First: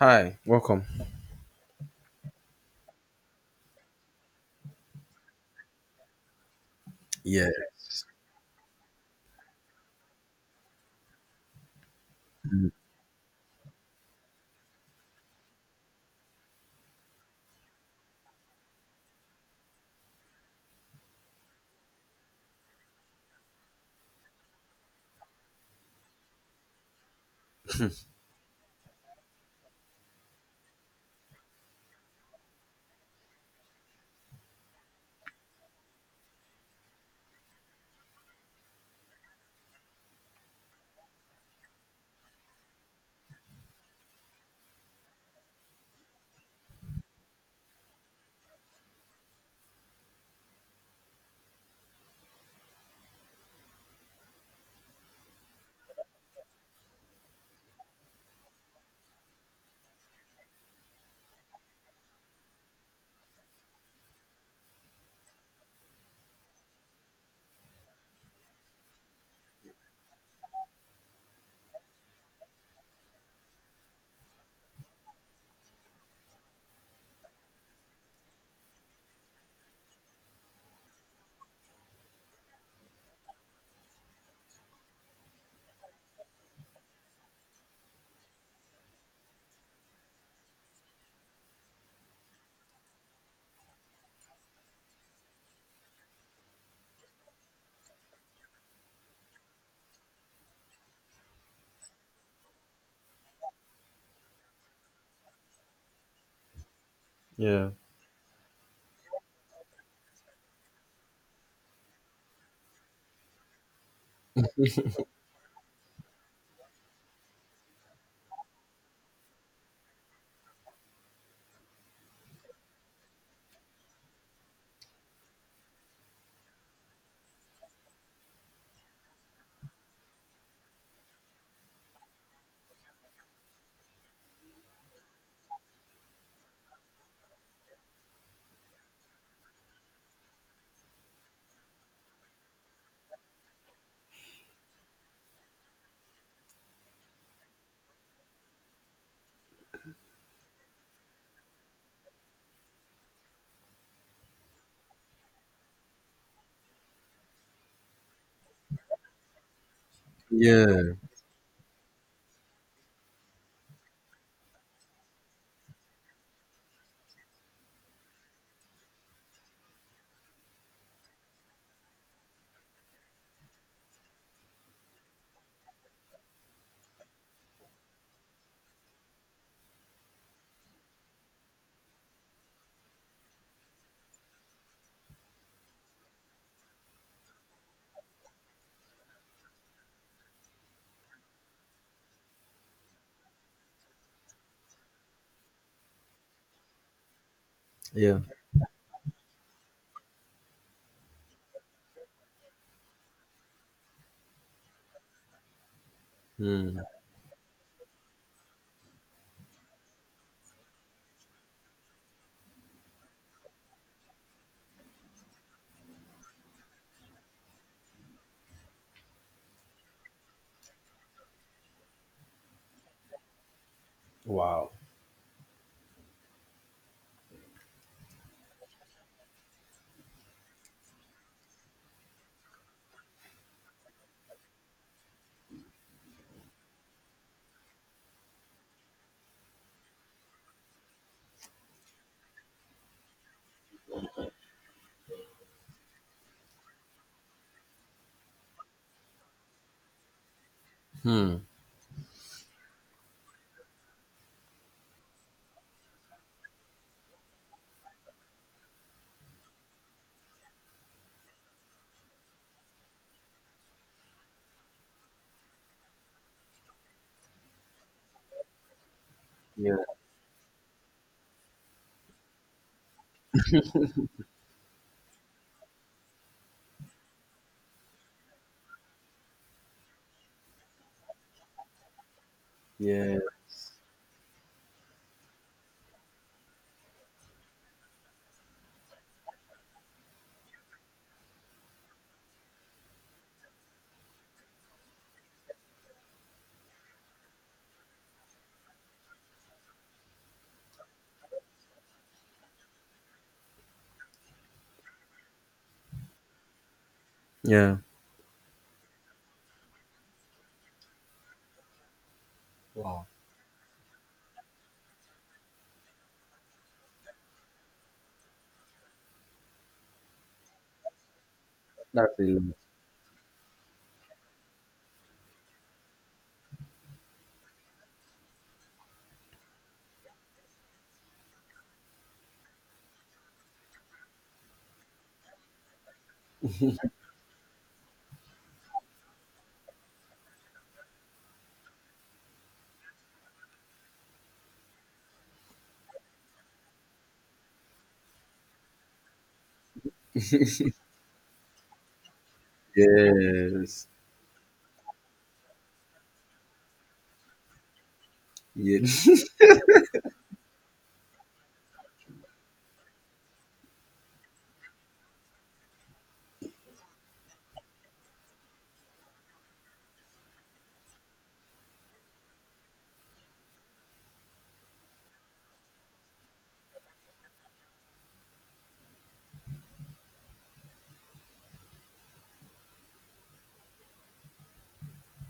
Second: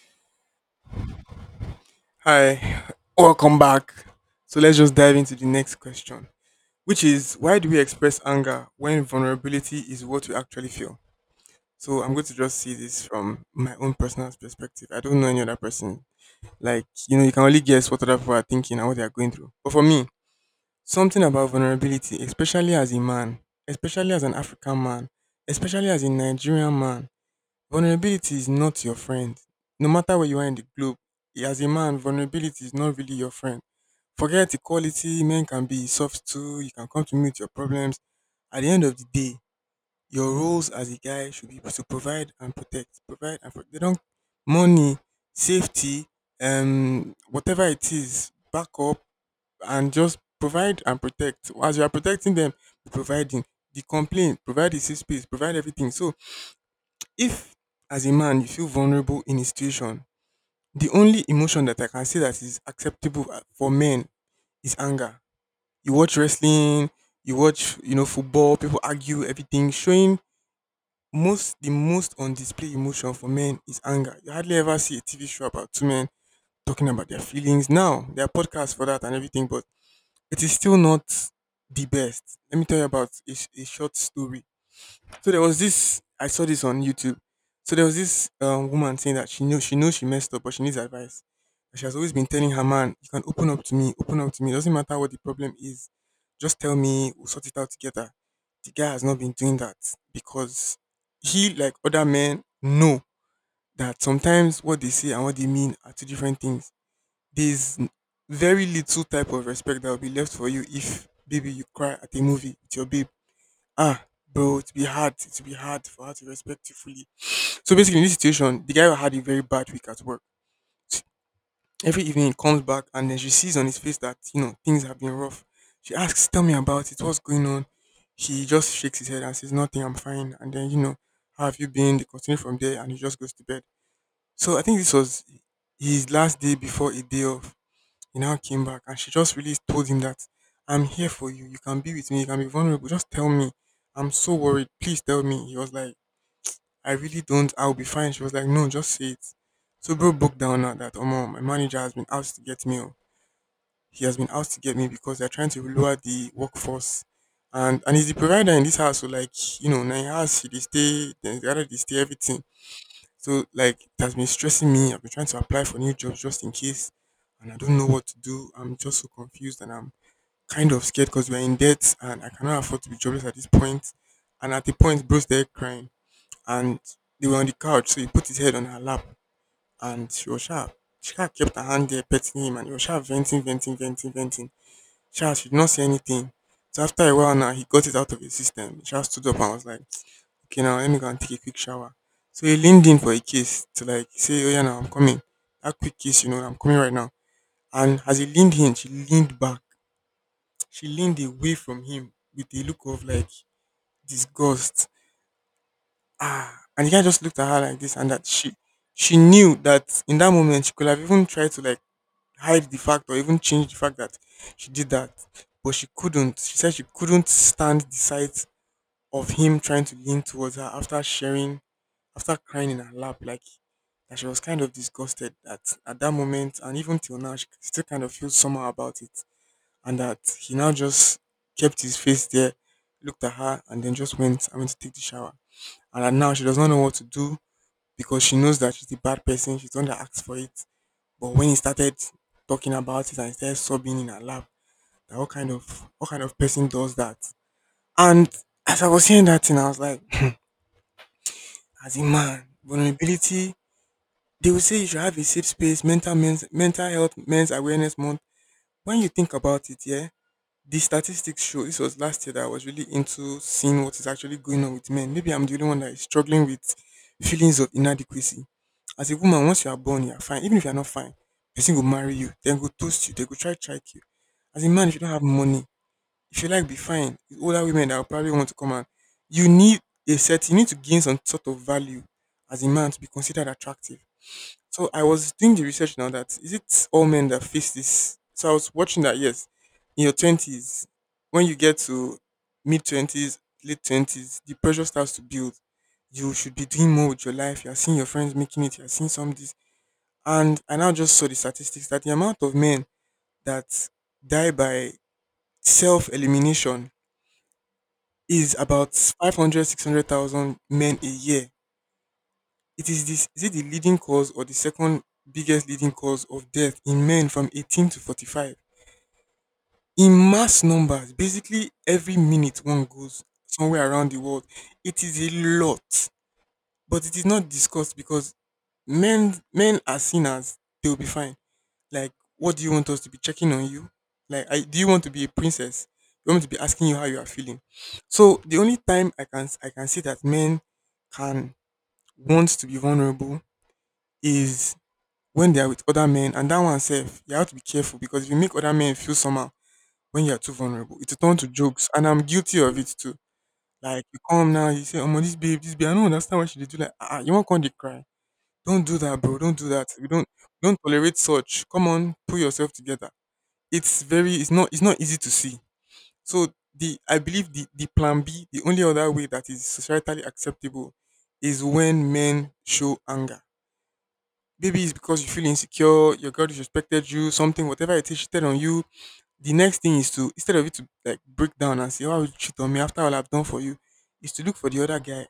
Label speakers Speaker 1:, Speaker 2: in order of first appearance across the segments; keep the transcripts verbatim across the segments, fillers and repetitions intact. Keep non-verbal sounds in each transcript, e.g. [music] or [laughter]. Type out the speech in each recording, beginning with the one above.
Speaker 1: Hi, welcome.
Speaker 2: Hi, welcome back. So let's just dive into the next question, which is
Speaker 1: Yes.
Speaker 2: why do we express anger when vulnerability is what we actually feel? So I'm going to just
Speaker 1: Mm.
Speaker 2: see this from my own personal perspective. I don't know any other person. Like, you know, you can only guess what other people are thinking and what they are going through. But for me, something about vulnerability, especially as a man, especially as an African man, especially as a Nigerian man, vulnerability is not your friend. No matter where you are in the globe, as a man, vulnerability is not really your friend. Forget equality, men can be soft too, you can come to me with your problems. At the end of the day, your roles as a guy should be to provide and protect. Provide and protect. They don't money, safety, um, whatever it is, back up and just provide and protect. As you are protecting them, be providing. The complaint, provide the safe space, provide everything. So if as a man you feel vulnerable in a situation, the only emotion that I can say that is acceptable uh, for men is anger. You watch wrestling, you watch, you know, football, people argue, everything showing most the most on display emotion for men is anger. You hardly ever see a T V show about two men talking about their feelings. Now there are podcasts for that and everything, but it is still not the best. Let me tell you about a, sh- a short story. So there was this, I saw this on YouTube. So there was this um, woman saying that she knew she knows she messed up, but she needs advice. She has always been telling her man, "You can open up to me, open up to me. Doesn't matter what the problem is, just tell me. We'll sort it out together." The guy has not been doing that because he, like other men, know that sometimes what they say and what they mean are two different things.
Speaker 1: Yeah.
Speaker 2: There's n- Very little type of respect that will be left for you if, baby, you cry at a movie with your babe. Ah, bro, it'll be hard. It'll be hard for her to respect you fully. So basically, in this situation, the guy had a very bad week at work. Every evening, he comes back and then she sees on his face that, you know, things have been rough. She asks, "Tell me about it. What's going on?" He just shakes his head and says, "Nothing. I'm fine." And then, you know, how have you been? They continue from there, and he just goes to bed. So I think this was his last day before a day off. He now came back, and she just really told him that, "I'm here for you. You can be with me. You can be vulnerable. Just tell me. I'm so worried. Please tell me." He was like, I really don't. I'll be fine. She was like, no, just say it. So bro broke down now that, oh, my manager has been out to get me. Oh. He has been out to get me because they're trying to lower the workforce. And and he's the provider in this house. So like, you know, now he has, he they
Speaker 1: Yeah.
Speaker 2: stay, then the other they stay, everything. So like, it has been stressing me. I've been trying to apply for new jobs just in case. And I don't know what to do. I'm just so confused and I'm kind of scared because we're in debt and I cannot afford to be jobless at this point. And at the point, bro's there crying and they were on the couch, so he put his head on her lap and she was sharp. She kind of kept her hand there petting him and he was sharp venting, venting, venting, venting. Sharp, she did not say anything. So after a while now, he got it out of his system. Sharp stood up and was like, okay, now let me go and take a quick shower. So he leaned in for a kiss to like say, oh yeah, now I'm coming. That quick kiss, you know, I'm coming right now. And
Speaker 1: Yeah.
Speaker 2: as he leaned in, she leaned back. She leaned away from him with a look of like disgust. Ah,
Speaker 1: Hmm.
Speaker 2: and the guy just looked at her like this and that she she knew that in that moment she could have even tried to like hide the fact or even change the fact that she did that, but she couldn't. She said she couldn't stand the sight of him trying to lean towards her after sharing, after crying in her lap, like that she was kind
Speaker 1: Wow.
Speaker 2: of disgusted that at that moment, and even till now she still kind of feels somehow about it. And that he now just kept his face there, looked at her, and then just went, I went to take the shower. And that now she does not know what to do because she knows that she's a bad person. She's the one that asked for it. But when he started talking about it and started sobbing in her lap, that what kind of, what kind of person does that? And as I was hearing that thing, I was like,
Speaker 1: Hmm.
Speaker 2: [tsk] as a man, vulnerability. They will say you should have a safe space, mental men's, mental health, men's awareness month. When you think about it, yeah, the statistics show, this was last year that I was really into seeing what is actually going on with men. Maybe I'm the only one that is struggling with feelings of inadequacy. As a woman, once you are
Speaker 1: Yeah.
Speaker 2: born, you are fine. Even if you are not fine, person will marry you, then go toast you, they go try check you. As a man, if you don't have money, if you like be fine, it's older women that will probably want to come. And you need a set, you need to gain some sort of value as a man to be
Speaker 1: Yeah.
Speaker 2: considered attractive. So I was doing the research now that is it all men that face this? So I was watching that yes, in your twenties, when you get to mid twenties, late twenties, the pressure starts to build. You should be doing more with your life. You're seeing your friends making it. You're seeing some of this, and I now just saw the statistics that the amount of men that die by self elimination
Speaker 1: Yeah.
Speaker 2: is about five hundred, six hundred thousand men a year. It
Speaker 1: Wow.
Speaker 2: is, this is it the leading cause or the second biggest leading cause of death in men from eighteen to forty-five in mass numbers. Basically, every
Speaker 1: That's a
Speaker 2: minute one goes somewhere around the world. It is a lot, but it is not discussed because men men are seen as they will be fine. Like, what do you want us to be checking on you? Like, I, do you want to be a princess? You want me to be asking
Speaker 1: lot.
Speaker 2: you how you are feeling? So the only time I can I can see that men can want to be vulnerable is when they are with other men, and that one self, you have to be careful because if you make other men feel somehow when you are too vulnerable, it will turn to jokes. And I'm guilty of it too.
Speaker 1: Yes.
Speaker 2: Like you come now, you say, oh, this babe, this babe, I don't understand why she did do like ah, ah, you won't come they cry. Don't do that, bro. Don't do that. We don't don't tolerate such. Come on, pull yourself together. It's very, it's not it's not easy to see. So the I believe the, the plan B, the only other way that is societally acceptable is when men show anger. Maybe it's because you feel insecure, your girl disrespected you, something, whatever it is, cheated on you. The next thing is to, instead of you to like break down and say, "Oh, why would you cheat on me after all I've done for you?" is to look for the other guy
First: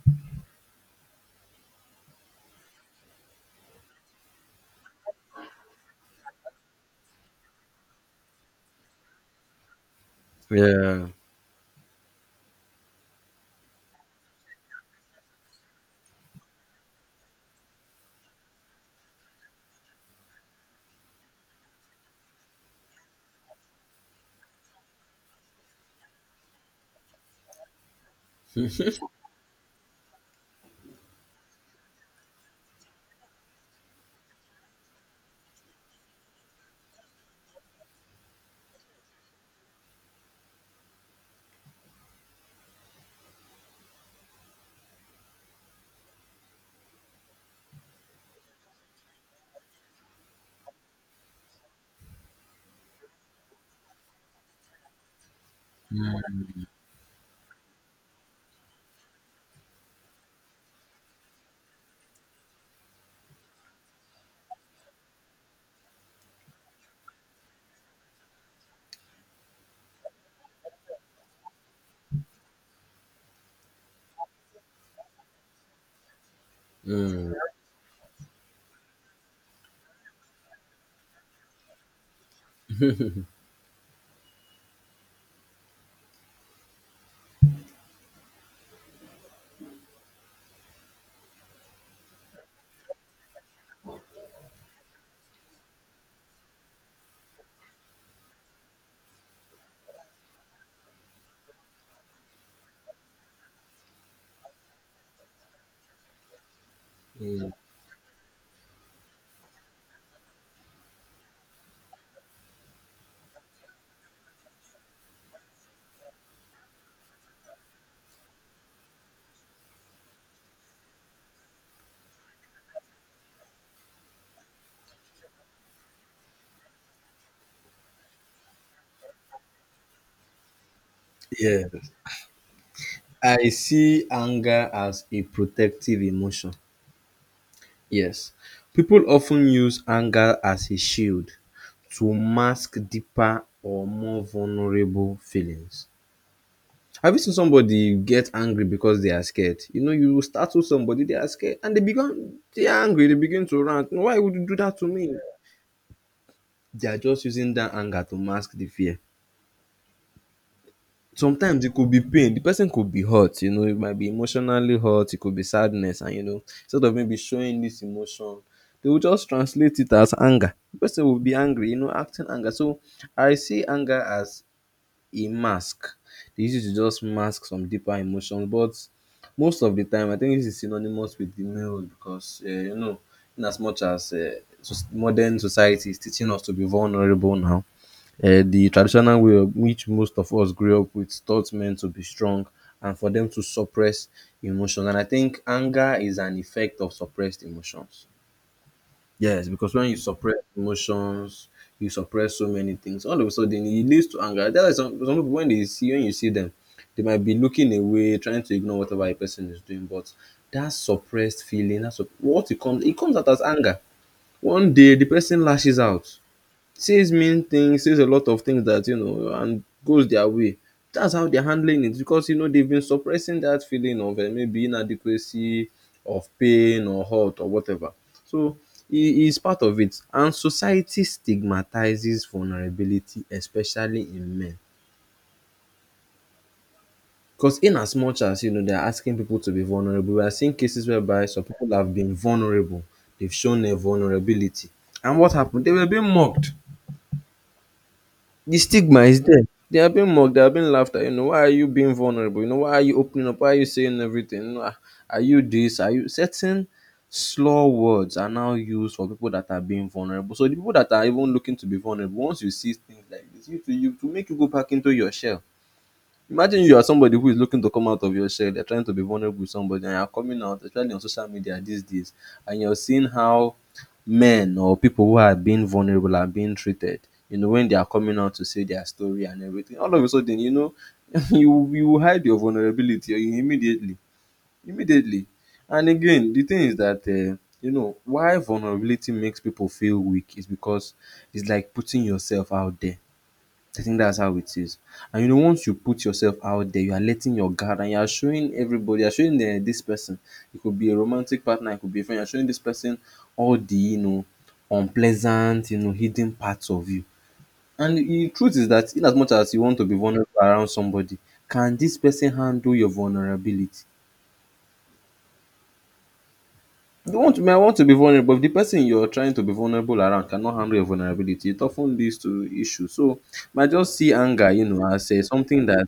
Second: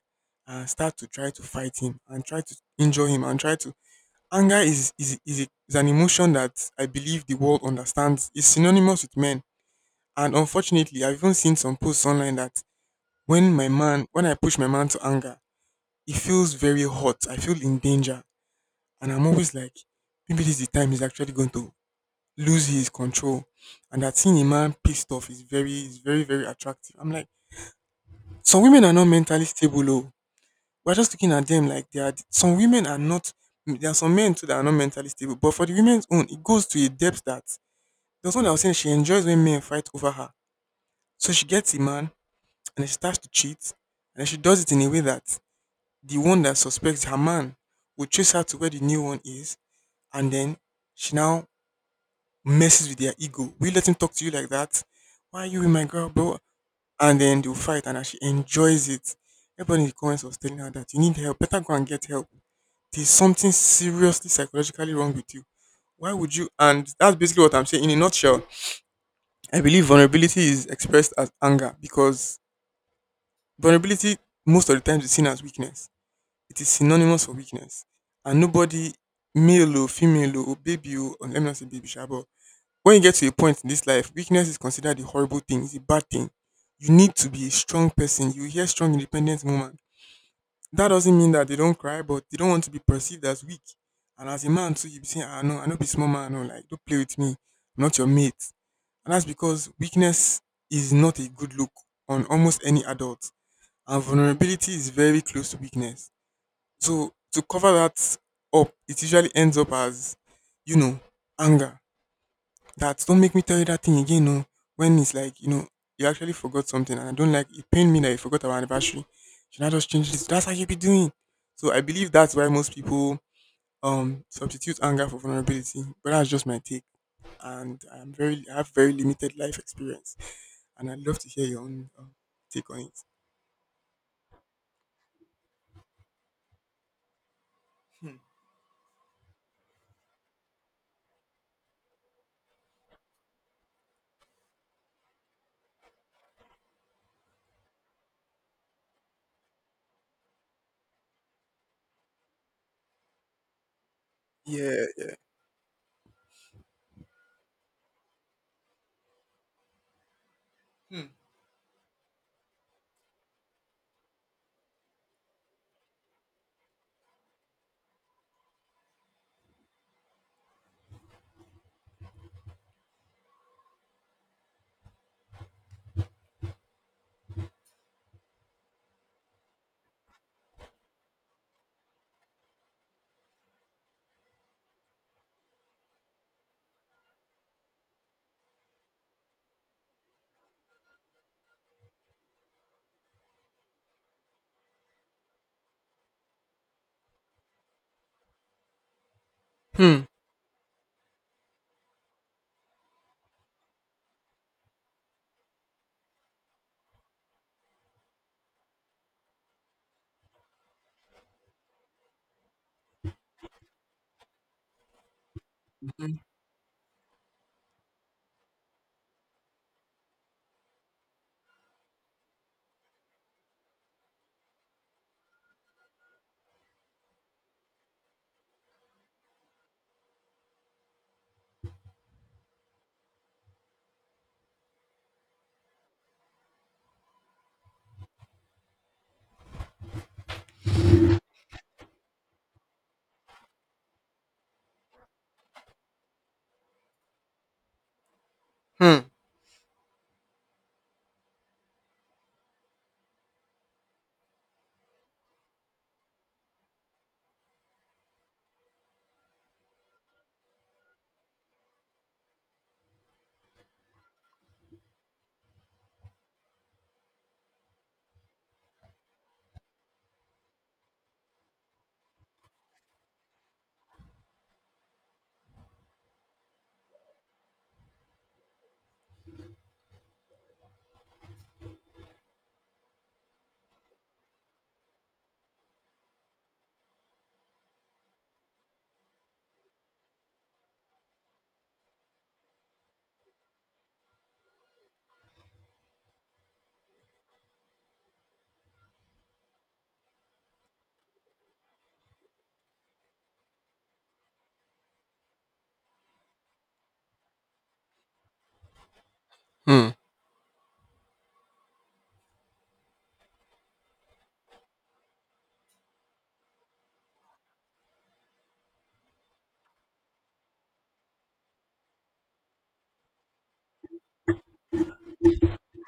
Speaker 2: and start to try to fight him and try to injure him and try to. Anger is is is, a, is an emotion that I believe the world understands. It's synonymous with men, and unfortunately,
Speaker 1: Yeah.
Speaker 2: I've even seen some posts online that when my man, when I push my man to anger, he feels very hot. I feel in danger, and I'm always like, maybe this is the time he's actually going to lose his control. And that seeing a man pissed off is very, is very, very attractive. I'm like, some
Speaker 1: [laughs]
Speaker 2: women
Speaker 1: Yeah.
Speaker 2: are not mentally stable. Oh. We're just looking at them like they are. Some women are not. There are some men too that are not mentally stable. But for the women's own, it goes to a depth that there was one that was saying she enjoys when men fight over her. So she gets a man and then she starts to cheat. And then she does it in a way that the one that suspects her man will chase her to where the new one is. And then she now messes with their ego. We let him talk to you like that. Why are you with my girl, bro? And then they'll fight and as she enjoys it. Everybody in the comments was telling her that you need help, better go and get help. There's something seriously psychologically wrong with you. Why would you? And that's basically what I'm saying. In a nutshell, I believe vulnerability is expressed as anger because vulnerability most of the time is seen as weakness. It is synonymous
Speaker 1: Mm.
Speaker 2: for
Speaker 1: Mm.
Speaker 2: weakness. And nobody, male or female or baby or, let me not say baby, sha, but when you get to a
Speaker 1: [laughs]
Speaker 2: point in this life, weakness is considered a horrible thing, it's a bad thing. You need to be a strong person. You hear strong, independent woman. That doesn't mean that they don't cry, but they don't want to be perceived as weak. And as a man, too, you be saying, ah, no, I know be small man, no, like, don't play with me. I'm not your mate. And that's because weakness is not a good look on almost any adult. And vulnerability is very close to weakness. So to
Speaker 1: Mm.
Speaker 2: cover that up, it usually ends up as, you know, anger. That don't make me tell you that thing again. No, when it's like you know you actually forgot something, and I don't like it. Pained me that you forgot our anniversary. Should I just change this? That's how you be doing. So I believe that's why most people um substitute anger for vulnerability. But that's just my take, and I'm very I have very limited life experience, and I'd love to hear your
Speaker 1: Yeah.
Speaker 2: own um, take on it.
Speaker 1: I see anger as a protective emotion. Yes. People often use anger as a shield to mask deeper or more vulnerable feelings. Have you seen somebody get angry because they are scared? You know, you startle somebody, they are scared, and they become they are angry, they begin to rant. Why would you do that to
Speaker 2: Yeah.
Speaker 1: me?
Speaker 2: Yeah.
Speaker 1: They are just using that anger to mask the fear. Sometimes it could be pain. The person could be hurt, you know, it might be emotionally hurt, it could be sadness, and you know, instead of maybe showing this emotion, they will just translate it as anger. The person will be angry, you know, acting anger. So I see anger as a mask. They use it to just mask some deeper emotions. But most of the time, I think this is synonymous with the male because, uh, you know, in as much as uh, so- modern society is teaching us to be vulnerable now, uh, the traditional way of which most of us grew up with taught men to be strong and for them to suppress emotions. And I think anger is an effect of suppressed emotions. Yes, because when you
Speaker 2: Hmm.
Speaker 1: suppress emotions, you suppress so many things. All of a sudden, it leads to anger. That's why some, some people, when they see when you see them, they might be looking away, trying to ignore whatever a person is doing. But that suppressed feeling, that's what it comes. It comes out as anger. One day, the person lashes out
Speaker 2: Hmm.
Speaker 1: says mean things, says a lot of things that you know, and goes their way. That's how they're handling it because you know they've been suppressing that feeling of uh, maybe inadequacy, of pain or hurt or whatever. So it is part of it, and society stigmatizes vulnerability, especially in men. Because in as much as you know they're asking people to be vulnerable, we are seeing cases whereby some people have been vulnerable, they've shown their vulnerability, and what happened? They were being mocked. The stigma
Speaker 2: Hmm.
Speaker 1: is there. They are being mocked, they are being laughed at. You know, why are you being vulnerable? You know, why are you opening up? Why are you saying everything? You know, "Ah, are you this? Are you certain slur words are now used for people that are being vulnerable? So the people that are even looking to be vulnerable, once you see things like this, you to you to make you go back into your shell. Imagine you are somebody who is looking to come out of your shell, you're trying to be vulnerable with somebody, and you're coming out, especially on social media these days, and you're seeing how men or people who are being vulnerable are being treated. You know, when they are coming out to say their story and everything, all of a sudden, you know, [laughs] you you will hide your vulnerability or you immediately, immediately. And again, the thing is that uh, you know why vulnerability makes people feel weak is because it's like putting yourself out there. I think that's how it is. And you know, once you put yourself out there, you are letting your guard and you are showing everybody, you're showing the, this person. It could be a romantic partner, it could be a friend, you're showing this person all the, you know, unpleasant, you know, hidden parts of you. And the truth is that in as much as you want to
Speaker 2: Hmm.
Speaker 1: be vulnerable around somebody, can this person handle your vulnerability? You want may want to be vulnerable, but if the person you're trying to be vulnerable around cannot handle your vulnerability, it often leads to issues. So might just see anger, you know, as uh, something that.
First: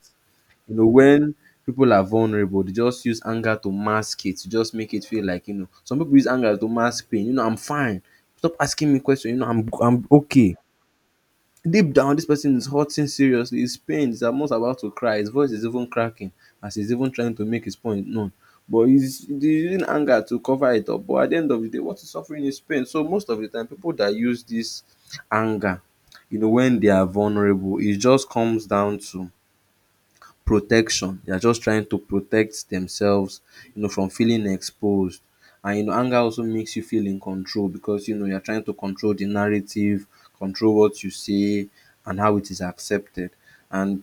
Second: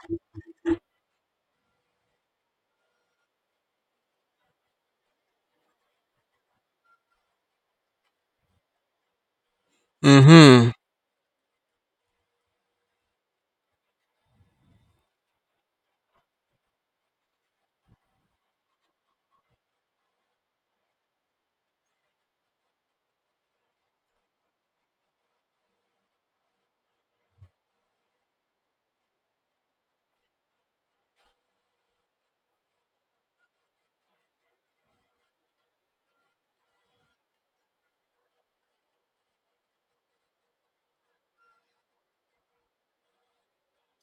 Speaker 1: You know, when people are vulnerable, they just use anger to mask it, to just make it feel like, you know, some people use anger to mask pain. You know, I'm fine. Stop asking me questions. You know, I'm I'm okay.
Speaker 2: Hmm.
Speaker 1: Deep down, this person is hurting seriously. His pain is almost about to cry. His voice is even cracking as he's even trying to make his point known. But he's, he's using anger to cover it up. But at the end of the day, what he's suffering is pain. So most of the time, people that use this anger, you know, when they are vulnerable, it just comes down to protection. They are just trying to protect themselves, you know, from feeling exposed. And you know, anger also makes you feel in control because you know you're trying to control the narrative, control what you say, and how it is accepted. And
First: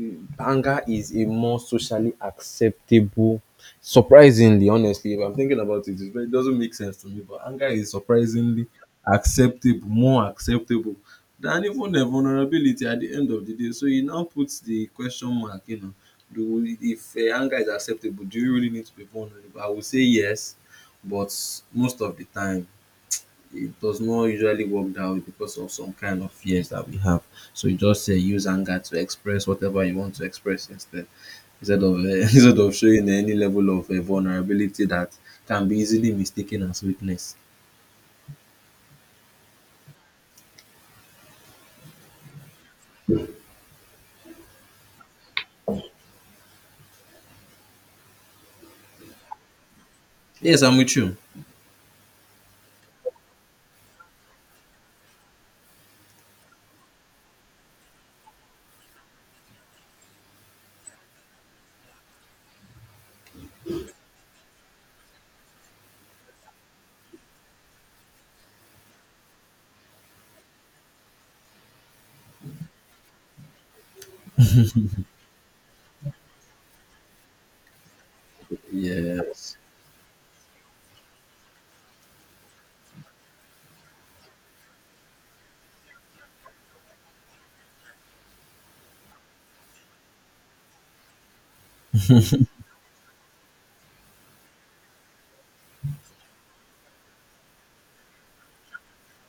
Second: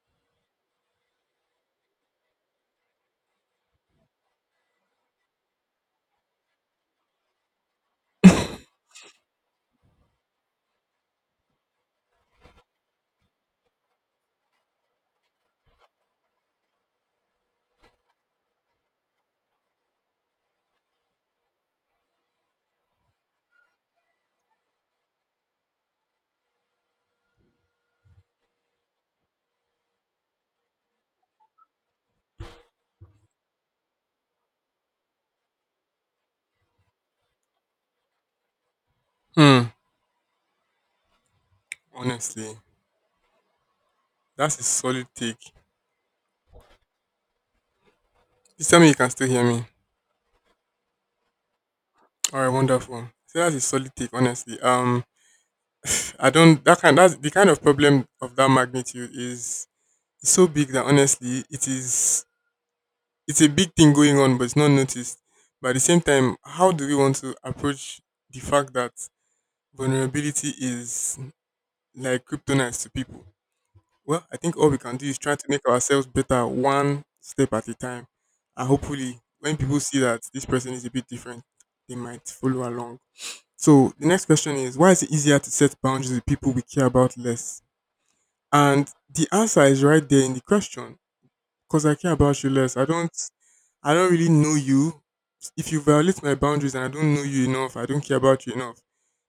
Speaker 1: mm, anger is a more socially acceptable. Surprisingly, honestly, if I'm thinking about it, it's very- it doesn't make sense to me. But anger is surprisingly acceptable, more acceptable and even a vulnerability at the end of the day, so e now puts the question mark. You know, do if um anger is acceptable, do you really need to be vulnerable? I would say yes, but most of the time it does not usually work that way because of some kind of fears that we have. So you just um use anger to express whatever you want to express instead instead of um [laughs] instead of showing any level of um vulnerability that can be easily mistaken as weakness.
Speaker 2: Hmm. Honestly, that's a solid take. Please tell me you can still hear me.
Speaker 1: Yes, I'm with you.
Speaker 2: All right, wonderful. So that's a solid take, honestly. Um, I don't that kind that's the kind of problem of that magnitude is so big that honestly it is it's a big thing going on, but it's not noticed. But at the same time, how do we want to approach the fact that vulnerability is like kryptonite to people? Well, I think all we can do is try to make ourselves better one step at a time, and hopefully,
Speaker 1: Yes.
Speaker 2: when people see that this person is a bit different, they might follow along. So the next question is, why is it easier to set boundaries with people we care about less? And the answer is right there in the question. Because I care about you less. I don't I don't really know you. If you violate my boundaries and I don't know you enough, I don't care about you enough,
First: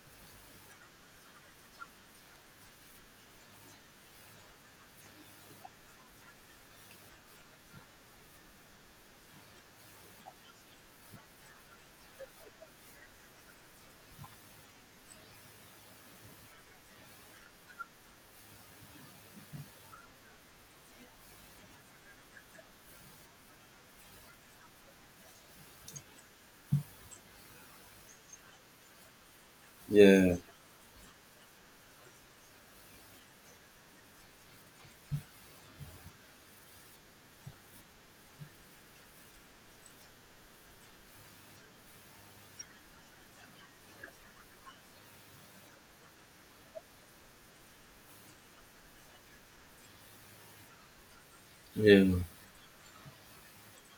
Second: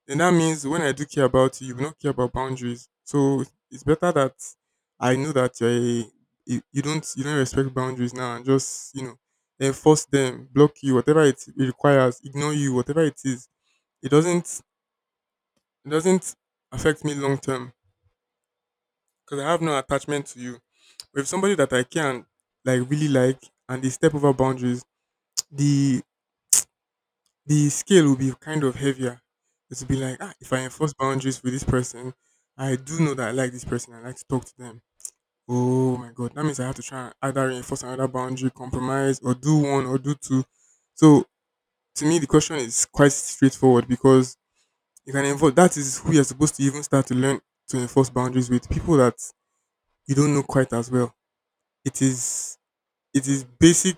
Speaker 2: then that means when I do care about you, you will not care about boundaries. So it's better that I know that you're a, you you don't you don't respect boundaries now and just you know enforce them, block you, whatever it, it requires, ignore you, whatever it is. It doesn't it doesn't affect me long term because I have no attachment to you. But if somebody that I can like really like and they step over boundaries, [tsk] the the scale will be kind of heavier. It will be like, ah,
Speaker 1: Yeah.
Speaker 2: if I enforce boundaries with this person, I do know that I like this person. I like to talk to them. Oh my god, that means I have to try and either reinforce another boundary, compromise, or do one or do two. So to me, the question is quite straightforward because you can enforce. That is who you're supposed to even start to learn to enforce boundaries with people that you don't know quite as well. It
Speaker 1: Yeah.
Speaker 2: is it is basic.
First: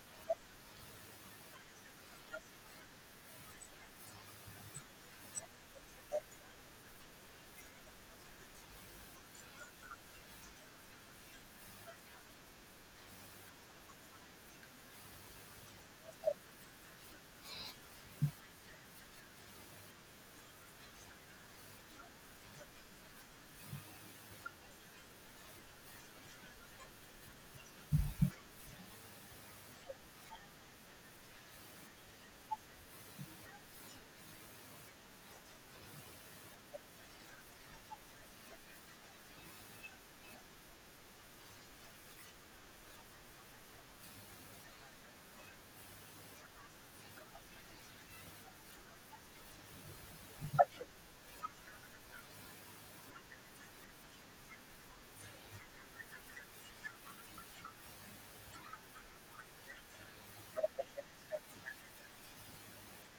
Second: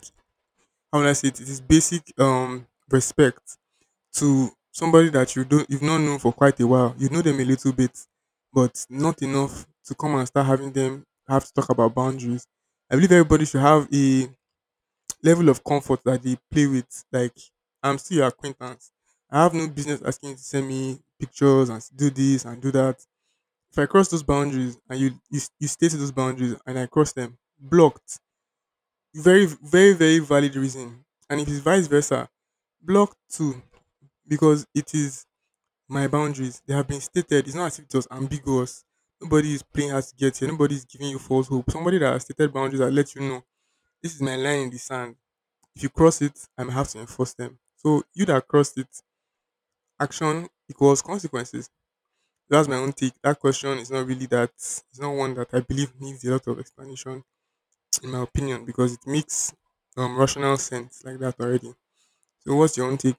Speaker 2: How would I say it? It is basic um respect to somebody that you don't you've not known for quite a while. You know them a little bit, but not enough to come and start having them have to talk about boundaries. I believe everybody should have a level of comfort that they play with. Like I'm still your acquaintance. I have no business asking you to send me pictures and do this and do that. If I cross those boundaries and you you, you stay to those boundaries and I cross them, blocked. Very, very, very valid reason. And it is vice versa. Block two, because it is my boundaries. They have been stated. It's not as if it was ambiguous. Nobody is playing hard to get here. Nobody is giving you false hope. Somebody that has stated boundaries that let you know, this is my line in the sand. If you cross it, I may have to enforce them. So you that crossed it, action equals consequences. That's my own take. That question is not really that. It's not one that I believe needs a lot of explanation, in my opinion, because it makes um, rational sense like that already. So what's your own take?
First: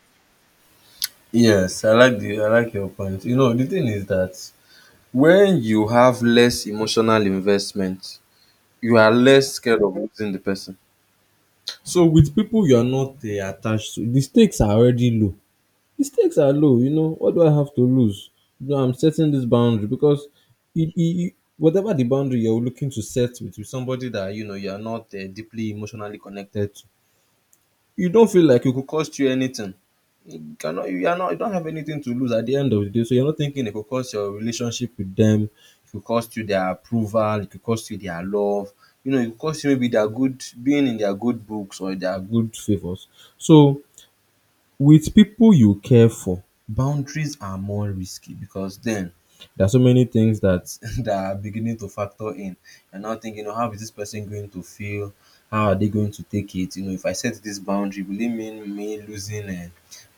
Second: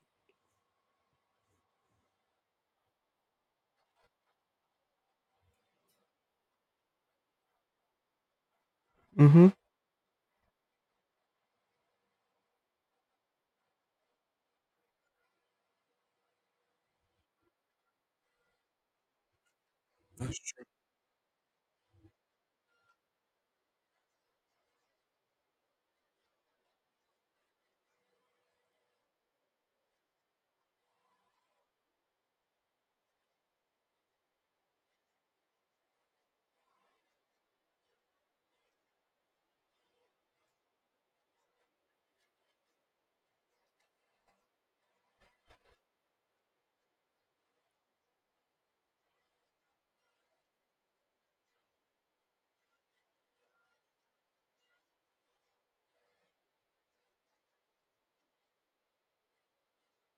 Speaker 1: Yes, I like the I like your point. You know, the thing is that when you have less emotional investment, you are
Speaker 2: Mm-hmm.
Speaker 1: less scared of losing the person. So with people you are not uh, attached to, the stakes are already low. The stakes are low. You know, what do I have to lose? You know, I'm setting this boundary because
Speaker 2: That's
Speaker 1: it, it, it- whatever the boundary you're looking to set with, with somebody that you know you are not uh, deeply emotionally connected to, you don't feel like it could cost you anything. You cannot you are not you don't have anything to lose at the end of the day. So you're not thinking it could cost your relationship with them, it could cost you their approval, it could cost you their love, you know, it could cost you maybe their good being in their good books or their good favors. So with people you care for, boundaries are more risky because then there are so many things that [laughs] that are beginning to factor in. You're now thinking, "You know, how is this person going to feel? How are they going to take it? You know, if I set this boundary, will it mean me losing uh,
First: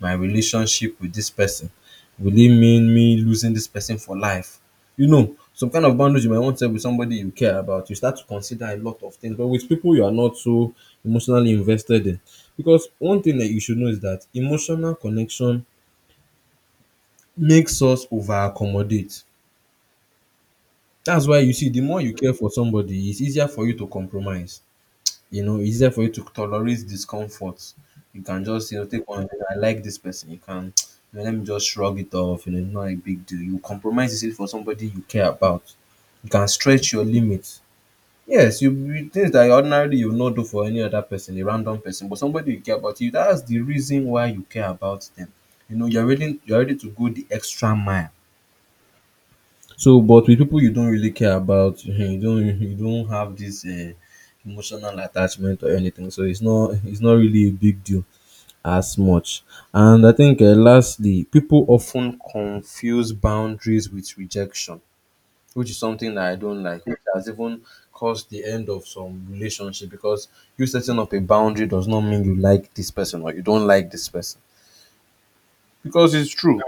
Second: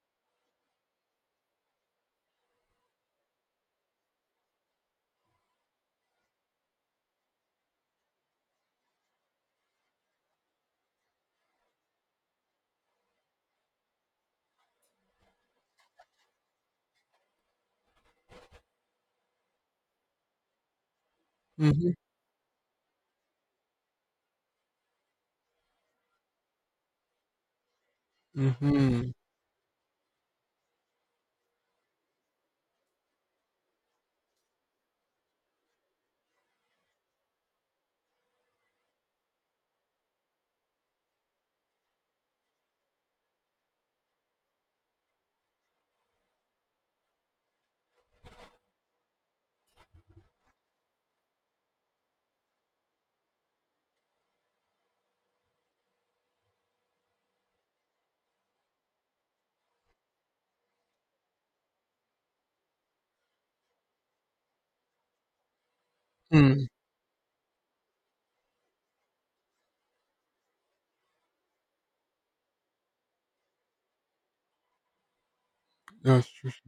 Speaker 1: my relationship with this person? Will it mean me losing this person for life? You know, some kind of boundaries you might want to set with somebody you care about. You start to consider a lot of things, but with people you are not so emotionally invested in, because one thing that you should know is that emotional connection makes us over accommodate. That's why you see,
Speaker 2: true.
Speaker 1: the
Speaker 2: Mm-hmm.
Speaker 1: more you care for somebody, it's easier for you to compromise. You know, it's easier for you to tolerate discomfort. You can just, you know, take
Speaker 2: Mm-hmm.
Speaker 1: one. I like this person. You can, [tsk] you know, let me just shrug it off. You know, not a big deal. You compromise it for somebody you care about. You can stretch your limits. Yes, you you things that ordinarily you not do for any other person, a random person, but somebody you care about, you that's the reason why you care about them. You know, you're ready you're ready to go the extra mile. So but with people you don't really care about, [laughs] you don't you don't have this um emotional attachment or anything. So it's not it's not really a big deal as much. And I think um lastly, people often confuse boundaries with rejection which is something that I don't
Speaker 2: Mm.
Speaker 1: like. It has even caused the end of some relationship because you setting up a boundary does not mean you like this person or you don't like this person. Because
Speaker 2: That's
Speaker 1: it's
Speaker 2: true.
Speaker 1: true.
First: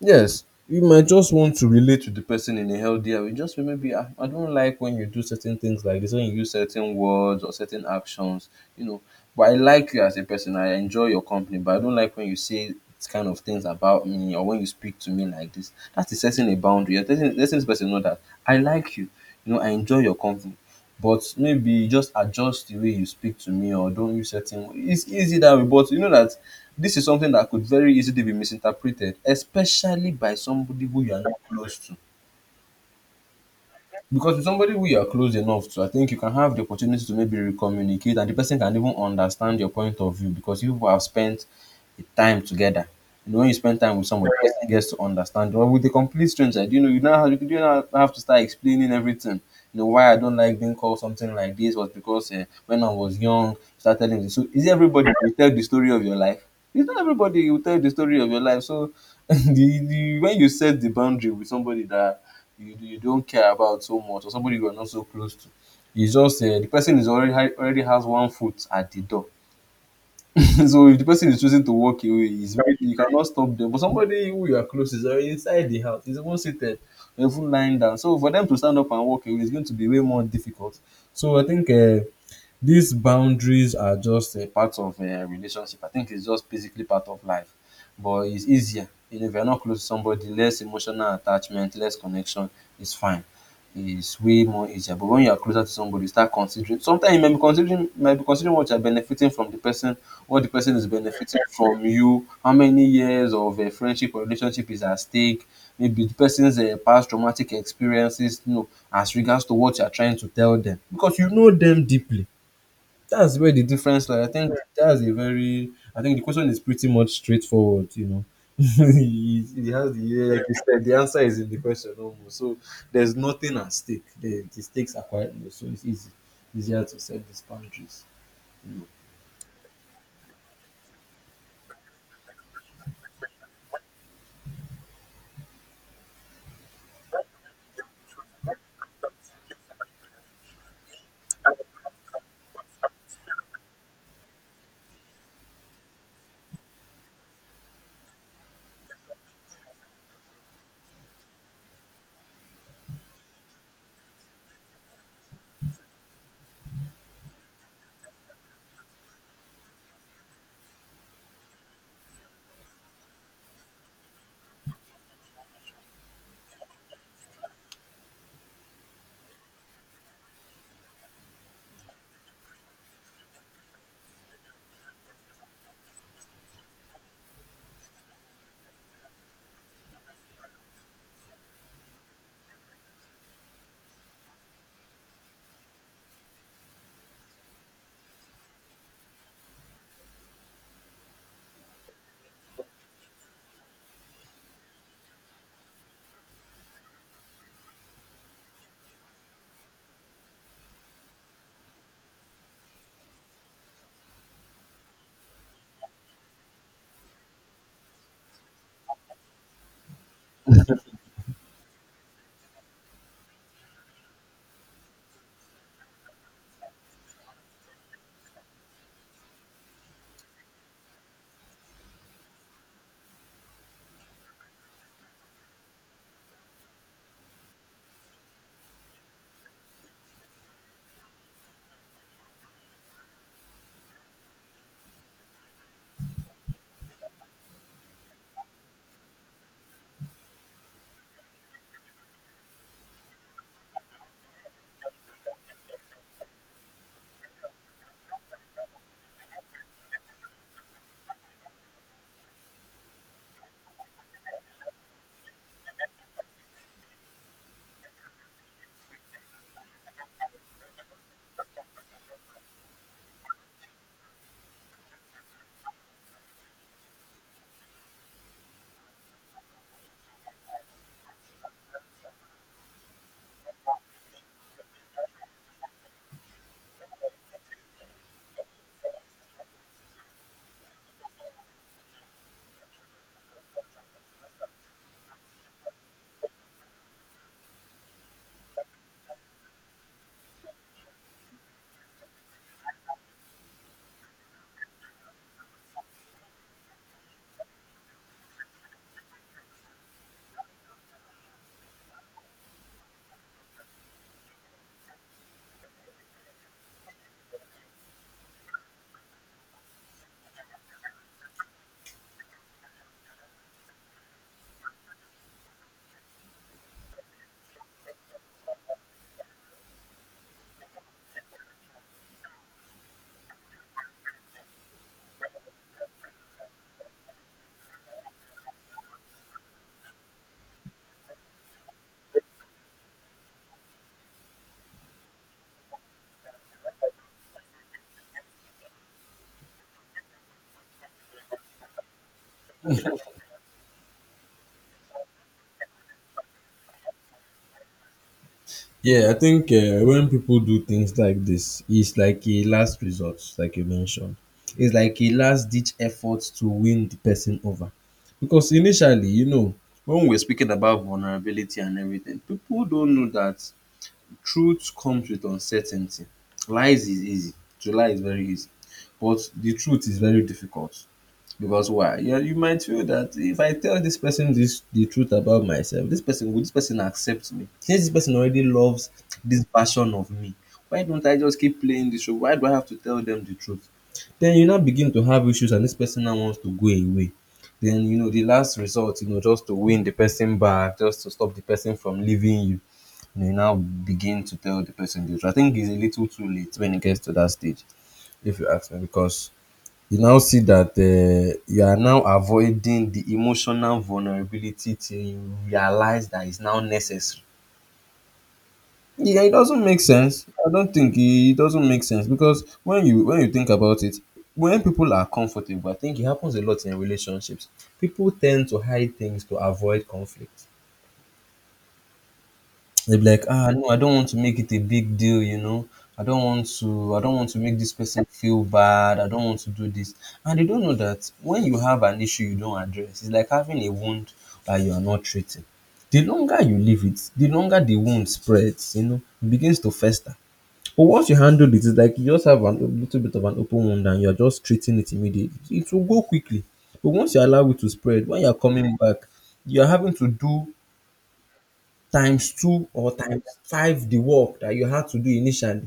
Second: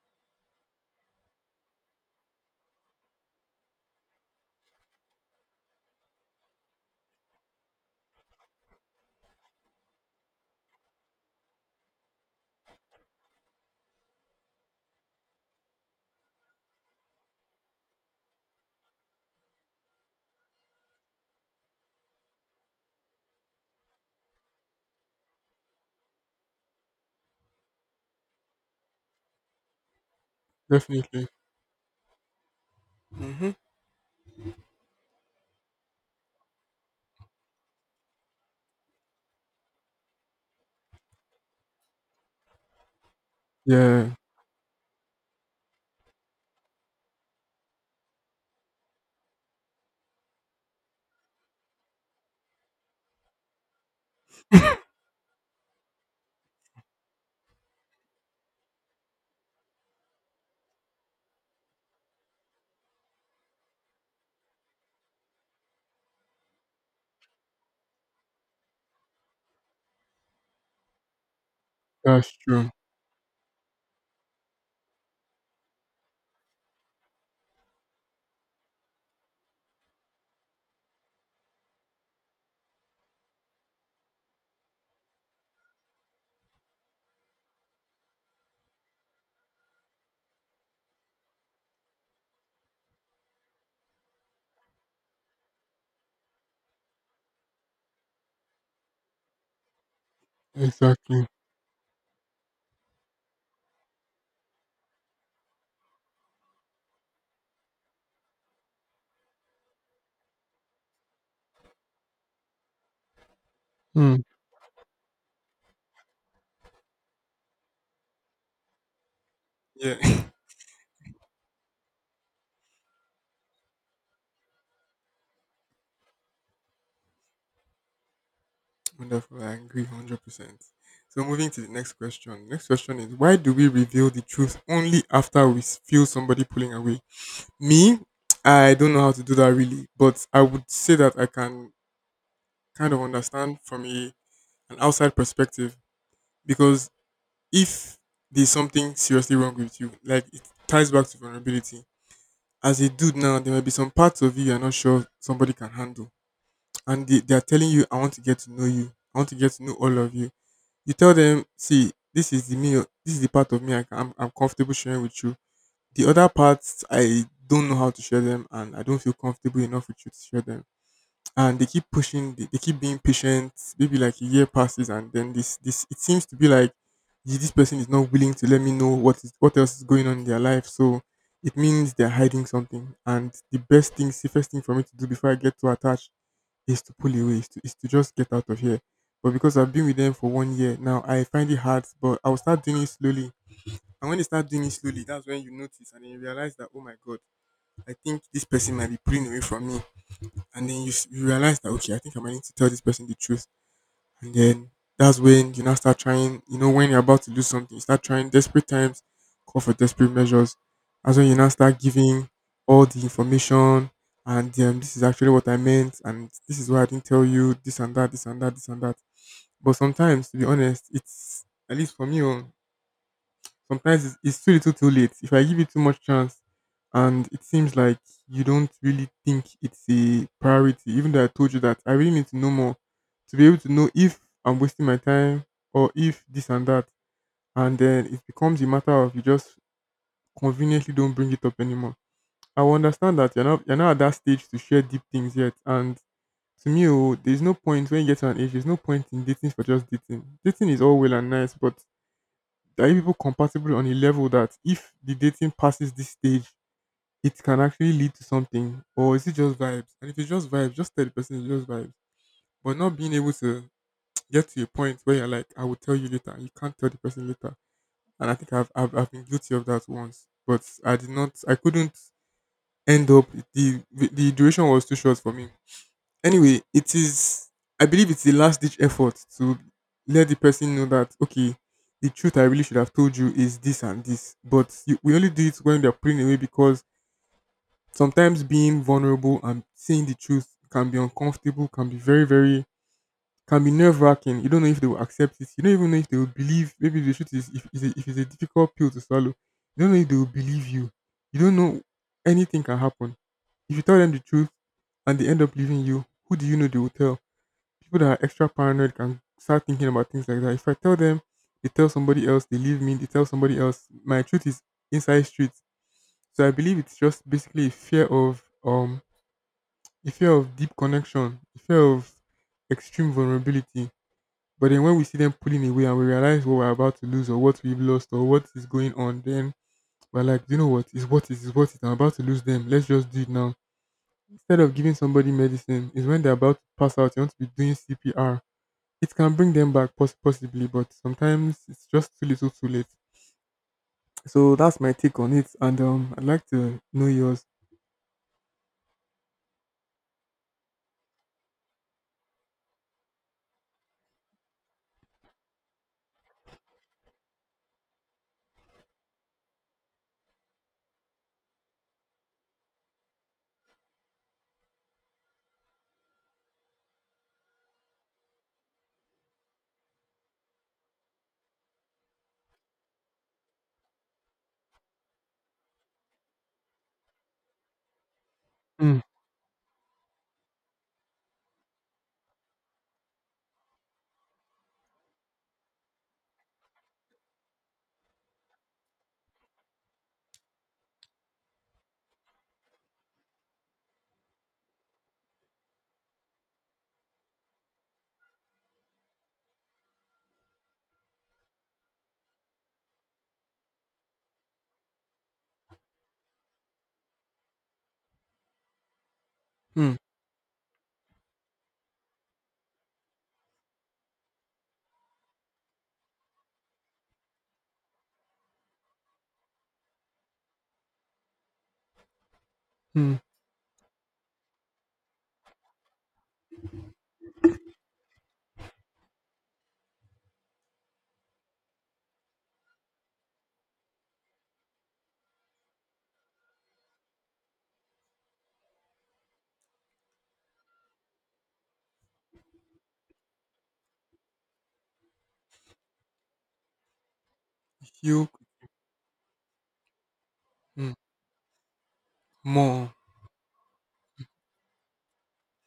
Speaker 1: Yes, you might just want to relate to the person in a healthier way. Just maybe I, I don't like when you do certain things like this, when you use certain words or certain actions, you know. But I like you as a person. I enjoy your company, but I don't like when you say this kind of things about me or when you speak to me like this. That is setting a boundary. You're letting, letting this person know that I like you. You know, I enjoy your company. But maybe just adjust the way you speak to me or don't use certain. It's easy that way, but you know that this is something that could very easily be misinterpreted, especially by somebody who you are
Speaker 2: Definitely.
Speaker 1: not close to
Speaker 2: Mm-hmm.
Speaker 1: because with somebody who you are close enough to, I think you can have the opportunity to maybe recommunicate, and the person can even understand your point of view because you have spent the time together. You know, when you spend time with
Speaker 2: Yeah,
Speaker 1: someone, the person gets to understand. Or with a complete stranger, do you know you now have, you do not have to start explaining everything. You know why I don't like being called something like this was because uh, when I was young, you started telling me. So is it everybody will tell the story of your life? It's not everybody will tell the story of your life. So [laughs] the, the when you set the boundary with somebody that you you don't care about so much or somebody you are not so close to. It's just uh, the person is already ha- already has one foot at the door. [laughs] So if the person is choosing to walk away,
Speaker 2: that's
Speaker 1: it's
Speaker 2: true.
Speaker 1: very, you cannot stop them. But somebody who you are close is already inside the house. He's even seated, even lying down. So for them to stand up and walk away is going to be way more difficult. So I think uh, these boundaries are just a part of a relationship. I think it's just basically part of life, but it's easier. You know, if you're not close to somebody, less emotional attachment, less connection is fine. It's way more easier. But when you are closer to somebody, you start considering. Sometimes you may be considering, you might be considering what you're benefiting from the person, what the person is
Speaker 2: Exactly.
Speaker 1: benefiting from you, how many years of a friendship or relationship is at stake, maybe the person's uh, past traumatic experiences, you know, as regards to what you're trying to tell them, because you know them deeply, that's where the difference
Speaker 2: Mm.
Speaker 1: lies. I think that's a very. I think the question is pretty much straightforward. You know, [laughs] he, he has
Speaker 2: Yeah.
Speaker 1: the yeah,
Speaker 2: [laughs]
Speaker 1: like you said, the answer is in the question almost. So there's nothing at stake. The, the stakes are quite low, so it's easy, easier to set these boundaries.
Speaker 2: [clears throat] Wonderful. I agree one hundred percent. So moving to the next question. Next question is, why do we reveal the truth only after we s- feel somebody pulling away? Me, I don't know how to do that really, but I would say that I can kind of understand from a an outside perspective because if there's something seriously wrong with you, like, it ties back to vulnerability. As a dude now, there might be some parts of you you're not sure somebody can handle. And they, they are telling you, I want to get to know you. I want to get to know all of you. You tell them, see, this is the me, this is the part of me I can, I'm, I'm comfortable sharing with you. The other parts, I don't know how to share them and I don't feel comfortable enough with you to share them, and they keep pushing. They, they keep being patient. Maybe like a year passes, and then this this it seems to be like, "Ye- this person is not willing to let me know what is what else is going on in their life, so it means they're hiding something, and the best thing safest thing for me to do before I get too attached is to pull away, is to, is to just get out of here. But because I've been with them for one year now, I find it hard, but I'll start doing it slowly." And when you start doing it slowly, that's when you notice, and then you realize that, oh my god, I think this person might be pulling away from me. And then you, s- you realize that, okay, I think I might need to tell this person the truth, and then that's when you now start trying. You know, when you're about to lose something, you start trying. Desperate times call for desperate measures. That's when you now start giving all the information, and um, this is actually what I meant, and this is why I didn't tell you this and that, this and that, this and that. But sometimes, to be honest, it's, at least for me, oh, sometimes it's, it's too little, too late. If I give you too much chance, and it seems like you don't really think it's a priority, even though I told you that I really need to know more to be able to know if I'm wasting my time or if this and that, and then it becomes a matter of you just conveniently don't bring it up anymore. I will understand that you're not you're not at that stage to share deep things yet, and to me, oh, there's no point when you get to an age. There's no point in dating for just dating. Dating is all well and nice, but there are you people compatible on a level that if the dating passes this stage, it can actually lead to something? Or is it just vibes? And if it's just vibes, just tell the person it's just vibes. But not being able to [tsk] get to a point where you're like, I will tell you later, you can't tell the person later. And I think I've, I've, I've been guilty of that once. But I did not, I couldn't end up, the, the duration was too short for me. Anyway, it is, I believe it's the last ditch effort to let the person know that, okay, the truth I really should have told you is this and this. But you, we only do it when they're putting away because sometimes being vulnerable and saying the truth can be uncomfortable, can be very, very can be nerve wracking. You don't know if they will accept it. You don't even know if they will believe. Maybe the truth is if, is a, if it's a difficult pill to swallow, you don't know if they will believe you. You don't know. Anything can happen. If you tell them the truth and they end up leaving you, who do you know they will tell? People that are extra paranoid can start thinking about things like that. If I tell them, they tell somebody else, they leave me, they tell somebody else, my truth is inside streets. So I believe it's just basically a fear of um a fear of deep connection, a fear of extreme vulnerability. But then when we see them pulling away and we realize what we're about to lose or what we've lost or what is going on, then we're like, you know what? It's what it is, it's what it is. I'm about to lose them. Let's just do it now. Instead of giving somebody medicine is when they're about to pass out, you want to be doing C P R. It can bring them back poss- possibly, but sometimes it's just too little, too late. So that's my take on it, and um, I'd like to know yours.
Speaker 1: Yeah, I think uh, when people do things like this, it's like a last resort, like you mentioned. It's like a last ditch effort to win the person over. Because initially, you know, when we're speaking about vulnerability and everything, people don't know that truth comes with uncertainty. Lies is easy, to lie is very easy, but the truth is very difficult. Because why? Yeah, you might feel that if I tell this person this the truth about myself, this person will this person accept me? Since this person already loves
Speaker 2: Mm.
Speaker 1: this version of me, why don't I just keep playing this show? Why do I have to tell them the truth? Then you now begin to have issues, and this person now wants to go away. Then you know the last resort, you know, just to win the person back, just to stop the person from leaving you. You, know, you now begin to tell the person the truth. I think it's a little too late when it gets to that stage, if you ask me, because you now see that uh, you are now avoiding the emotional vulnerability till you realize that it's now necessary. Yeah, it doesn't make
Speaker 2: Mm.
Speaker 1: sense. I don't think it doesn't make sense because when you when you think about it, when people are comfortable, I think it happens a lot in relationships. People tend to hide things to avoid conflict. They'll be
Speaker 2: Mm.
Speaker 1: like, ah, no, I don't want to make it a big deal, you know. I don't want to I don't want to make this person feel bad. I don't want to do this. And they don't know that when you have an issue you don't address, it's like having a wound that you are not treating. The longer you leave it, the longer the wound spreads, you know, it begins to fester. But once you handle it, it's like you just have an- a little bit of an open wound and you're just treating it immediately. It will go quickly. But once you allow it to
Speaker 2: If
Speaker 1: spread, when
Speaker 2: you.
Speaker 1: you're coming back, you're having to do
Speaker 2: Mm.
Speaker 1: times two
Speaker 2: More.
Speaker 1: or times five the work that you had to do initially.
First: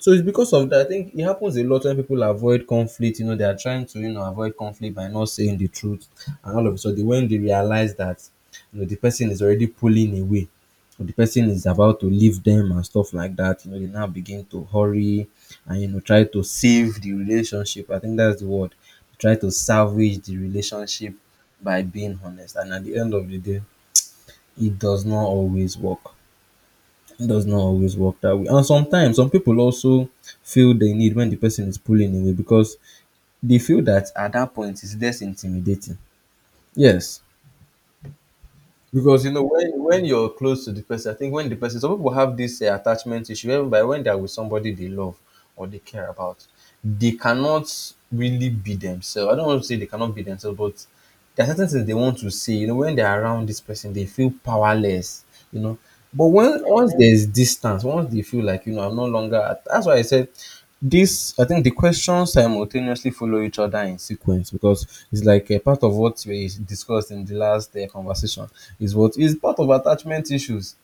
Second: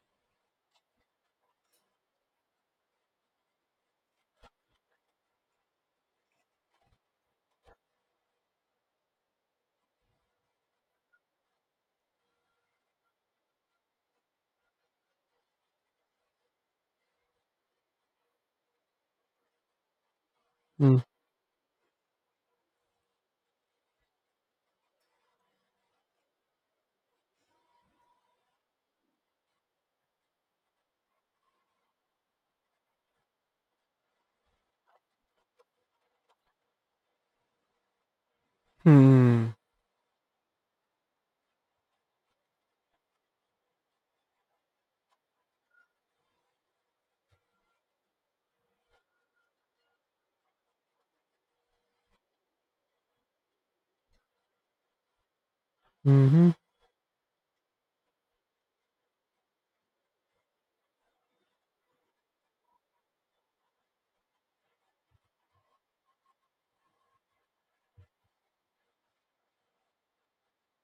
Speaker 1: So it's because of that. I think it happens a lot when people avoid conflict. You know, they are trying to you know avoid conflict by not saying the truth, and all of a sudden, when they realize that you know the person is already pulling away, or the person is about to leave them and stuff like that, you know, they now begin to hurry and you know try to save the relationship. I think that's the word. Try to salvage the
Speaker 2: Mm.
Speaker 1: relationship by being honest, and at the end of the day, it does not always work. It does not always work that way. And sometimes some people also feel they need when the person is pulling away because they feel that at that point it's less intimidating. Yes. Because you know
Speaker 2: Mm.
Speaker 1: when when you're close to the person, I think when the person, some people have this uh, attachment issue whereby when they are with somebody they love or they care about, they cannot really be themselves. I don't want to say they cannot be themselves, but there are certain things they want to say. You know, when they're around this person, they feel powerless. You know, but
Speaker 2: Mm-hmm.
Speaker 1: when once there's distance, once they feel like you know I'm no longer. At, that's why I said this, I think the questions simultaneously follow each other in sequence because it's like a part of what we discussed in the last uh, conversation is what is part of attachment issues.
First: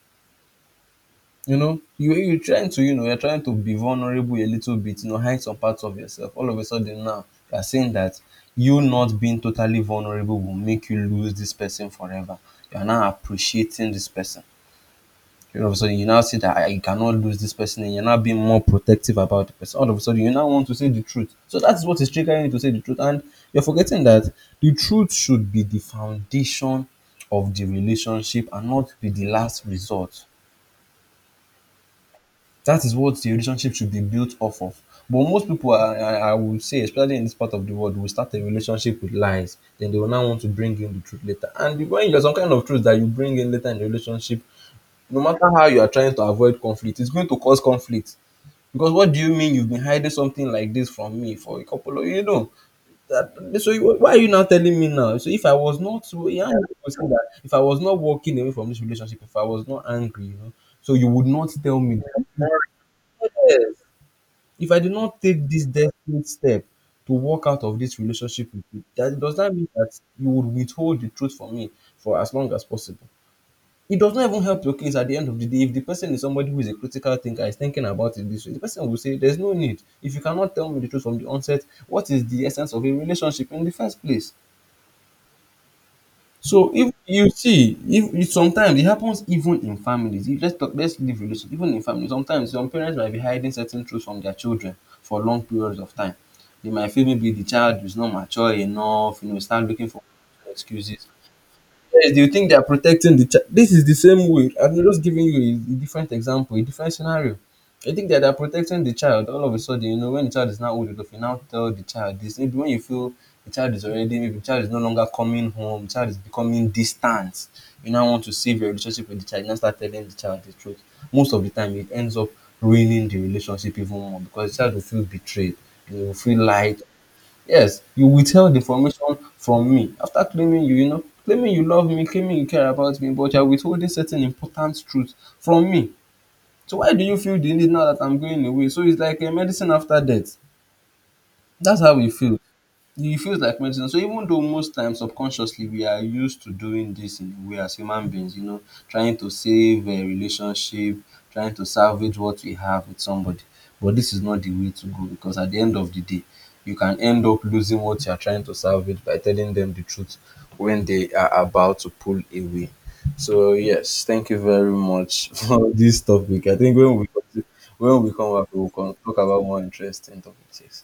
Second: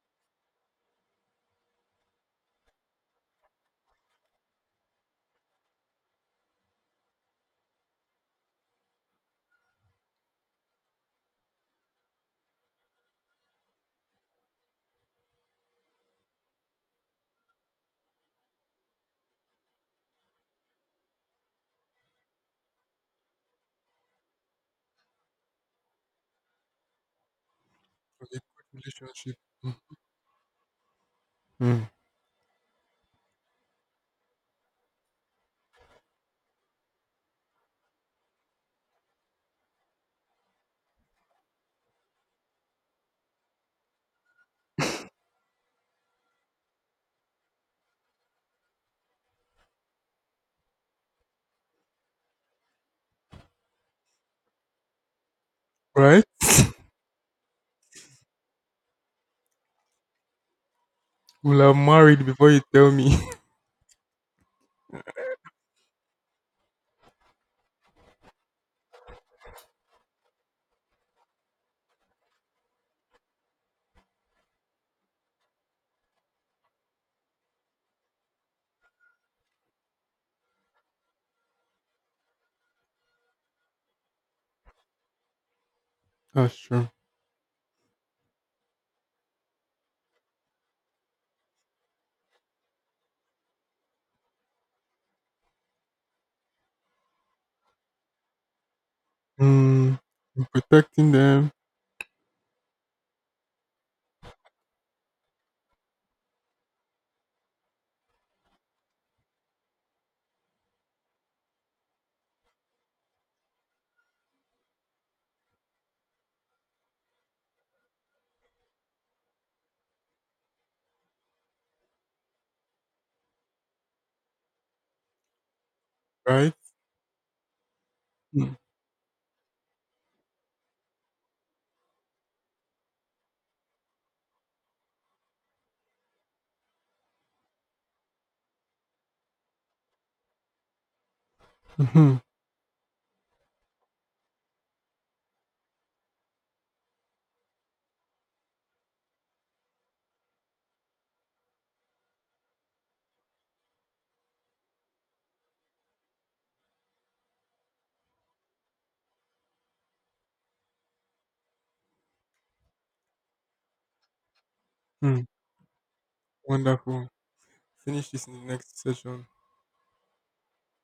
Speaker 1: You know, you you're trying to you know you're trying to be vulnerable a little bit. You know, hide some parts of yourself. All of a sudden now you're saying that you not being totally vulnerable will make you lose this person forever. You're now appreciating this person, all of a sudden you now see that I, you cannot lose this person and you're now being more protective about the person, all of a sudden you now want to say the truth, so that's what is triggering you to say the truth, and you're forgetting that the truth should be the foundation of the
Speaker 2: Of a
Speaker 1: relationship
Speaker 2: good
Speaker 1: and not be the
Speaker 2: relationship.
Speaker 1: last
Speaker 2: Mm.
Speaker 1: resort,
Speaker 2: Mm.
Speaker 1: that is what the relationship should be built off of. But most people, i i, I would say, especially in this part of the world, will start a relationship with lies, then they will now want to bring in the truth later, and when there's some kind of truth that you bring in later in the relationship, no matter how you are trying to avoid conflict, it's going to cause conflict. Because what do you mean you've been hiding something like this from me for a couple of you know that, so you, why are you now telling me now? So if I was not
Speaker 2: Right?
Speaker 1: so yeah, you could say that if I was not walking away from this relationship, if I was not angry, you know, so you would not
Speaker 2: Will have
Speaker 1: tell me
Speaker 2: married
Speaker 1: that.
Speaker 2: before you tell me. [laughs]
Speaker 1: Yes. If I did not take this desperate step to walk out of this relationship with you, that does that mean that you would withhold the truth from me for as long as possible? It does not even help your case at the end of the day. If the person is somebody who is a critical thinker, is thinking about it this way, the person will say, there's no need. If you cannot tell me the truth from the onset, what is the essence of a relationship in the first place?
Speaker 2: That's
Speaker 1: So
Speaker 2: true.
Speaker 1: if you see, if it sometimes it happens even in families. If let's talk, let's leave relationship. Even in families, sometimes some parents might be hiding certain truths from their children for long periods of time. They might feel maybe the child is not mature enough, you know, start looking
Speaker 2: Mm.
Speaker 1: for
Speaker 2: I'm
Speaker 1: excuses.
Speaker 2: protecting them.
Speaker 1: Yes, they will think they are protecting the child. This is the same way. I'm just giving you a, a different example, a different scenario. I think that they are protecting the child. All of a sudden, you know, when the child is now old enough, you now tell the child this. Maybe when you feel the child is already, maybe the child is no longer coming home, the child is becoming distant. You now want to save your relationship with the child. You now start telling the child the truth. Most of the time, it ends up ruining the relationship even more because the child will feel betrayed. They will feel
Speaker 2: Right?
Speaker 1: lied. Yes, you withheld
Speaker 2: Mm.
Speaker 1: information from me after claiming you, you know, claiming you love me, claiming you care about me, but you're withholding certain important truths from me. So why do you feel the need now that I'm going away? So it's like a medicine after death. That's how we
Speaker 2: Mm-hmm.
Speaker 1: feel. It feels like medicine. So even though most times subconsciously we are used to doing this in a way as human beings, you know, trying to save a relationship, trying to salvage what we have with somebody. But this is not the way to go because at the end of the day, you can end up losing what you are trying to salvage by telling them the truth when they are about to pull away. So yes, thank you very
Speaker 2: Mm.
Speaker 1: much [laughs] for this topic.
Speaker 2: [laughs]
Speaker 1: I think when we
Speaker 2: Wonderful.
Speaker 1: when
Speaker 2: Finish
Speaker 1: we
Speaker 2: this in
Speaker 1: come
Speaker 2: the
Speaker 1: back, we will
Speaker 2: next
Speaker 1: con- talk
Speaker 2: session.
Speaker 1: about more interesting topics. Yes.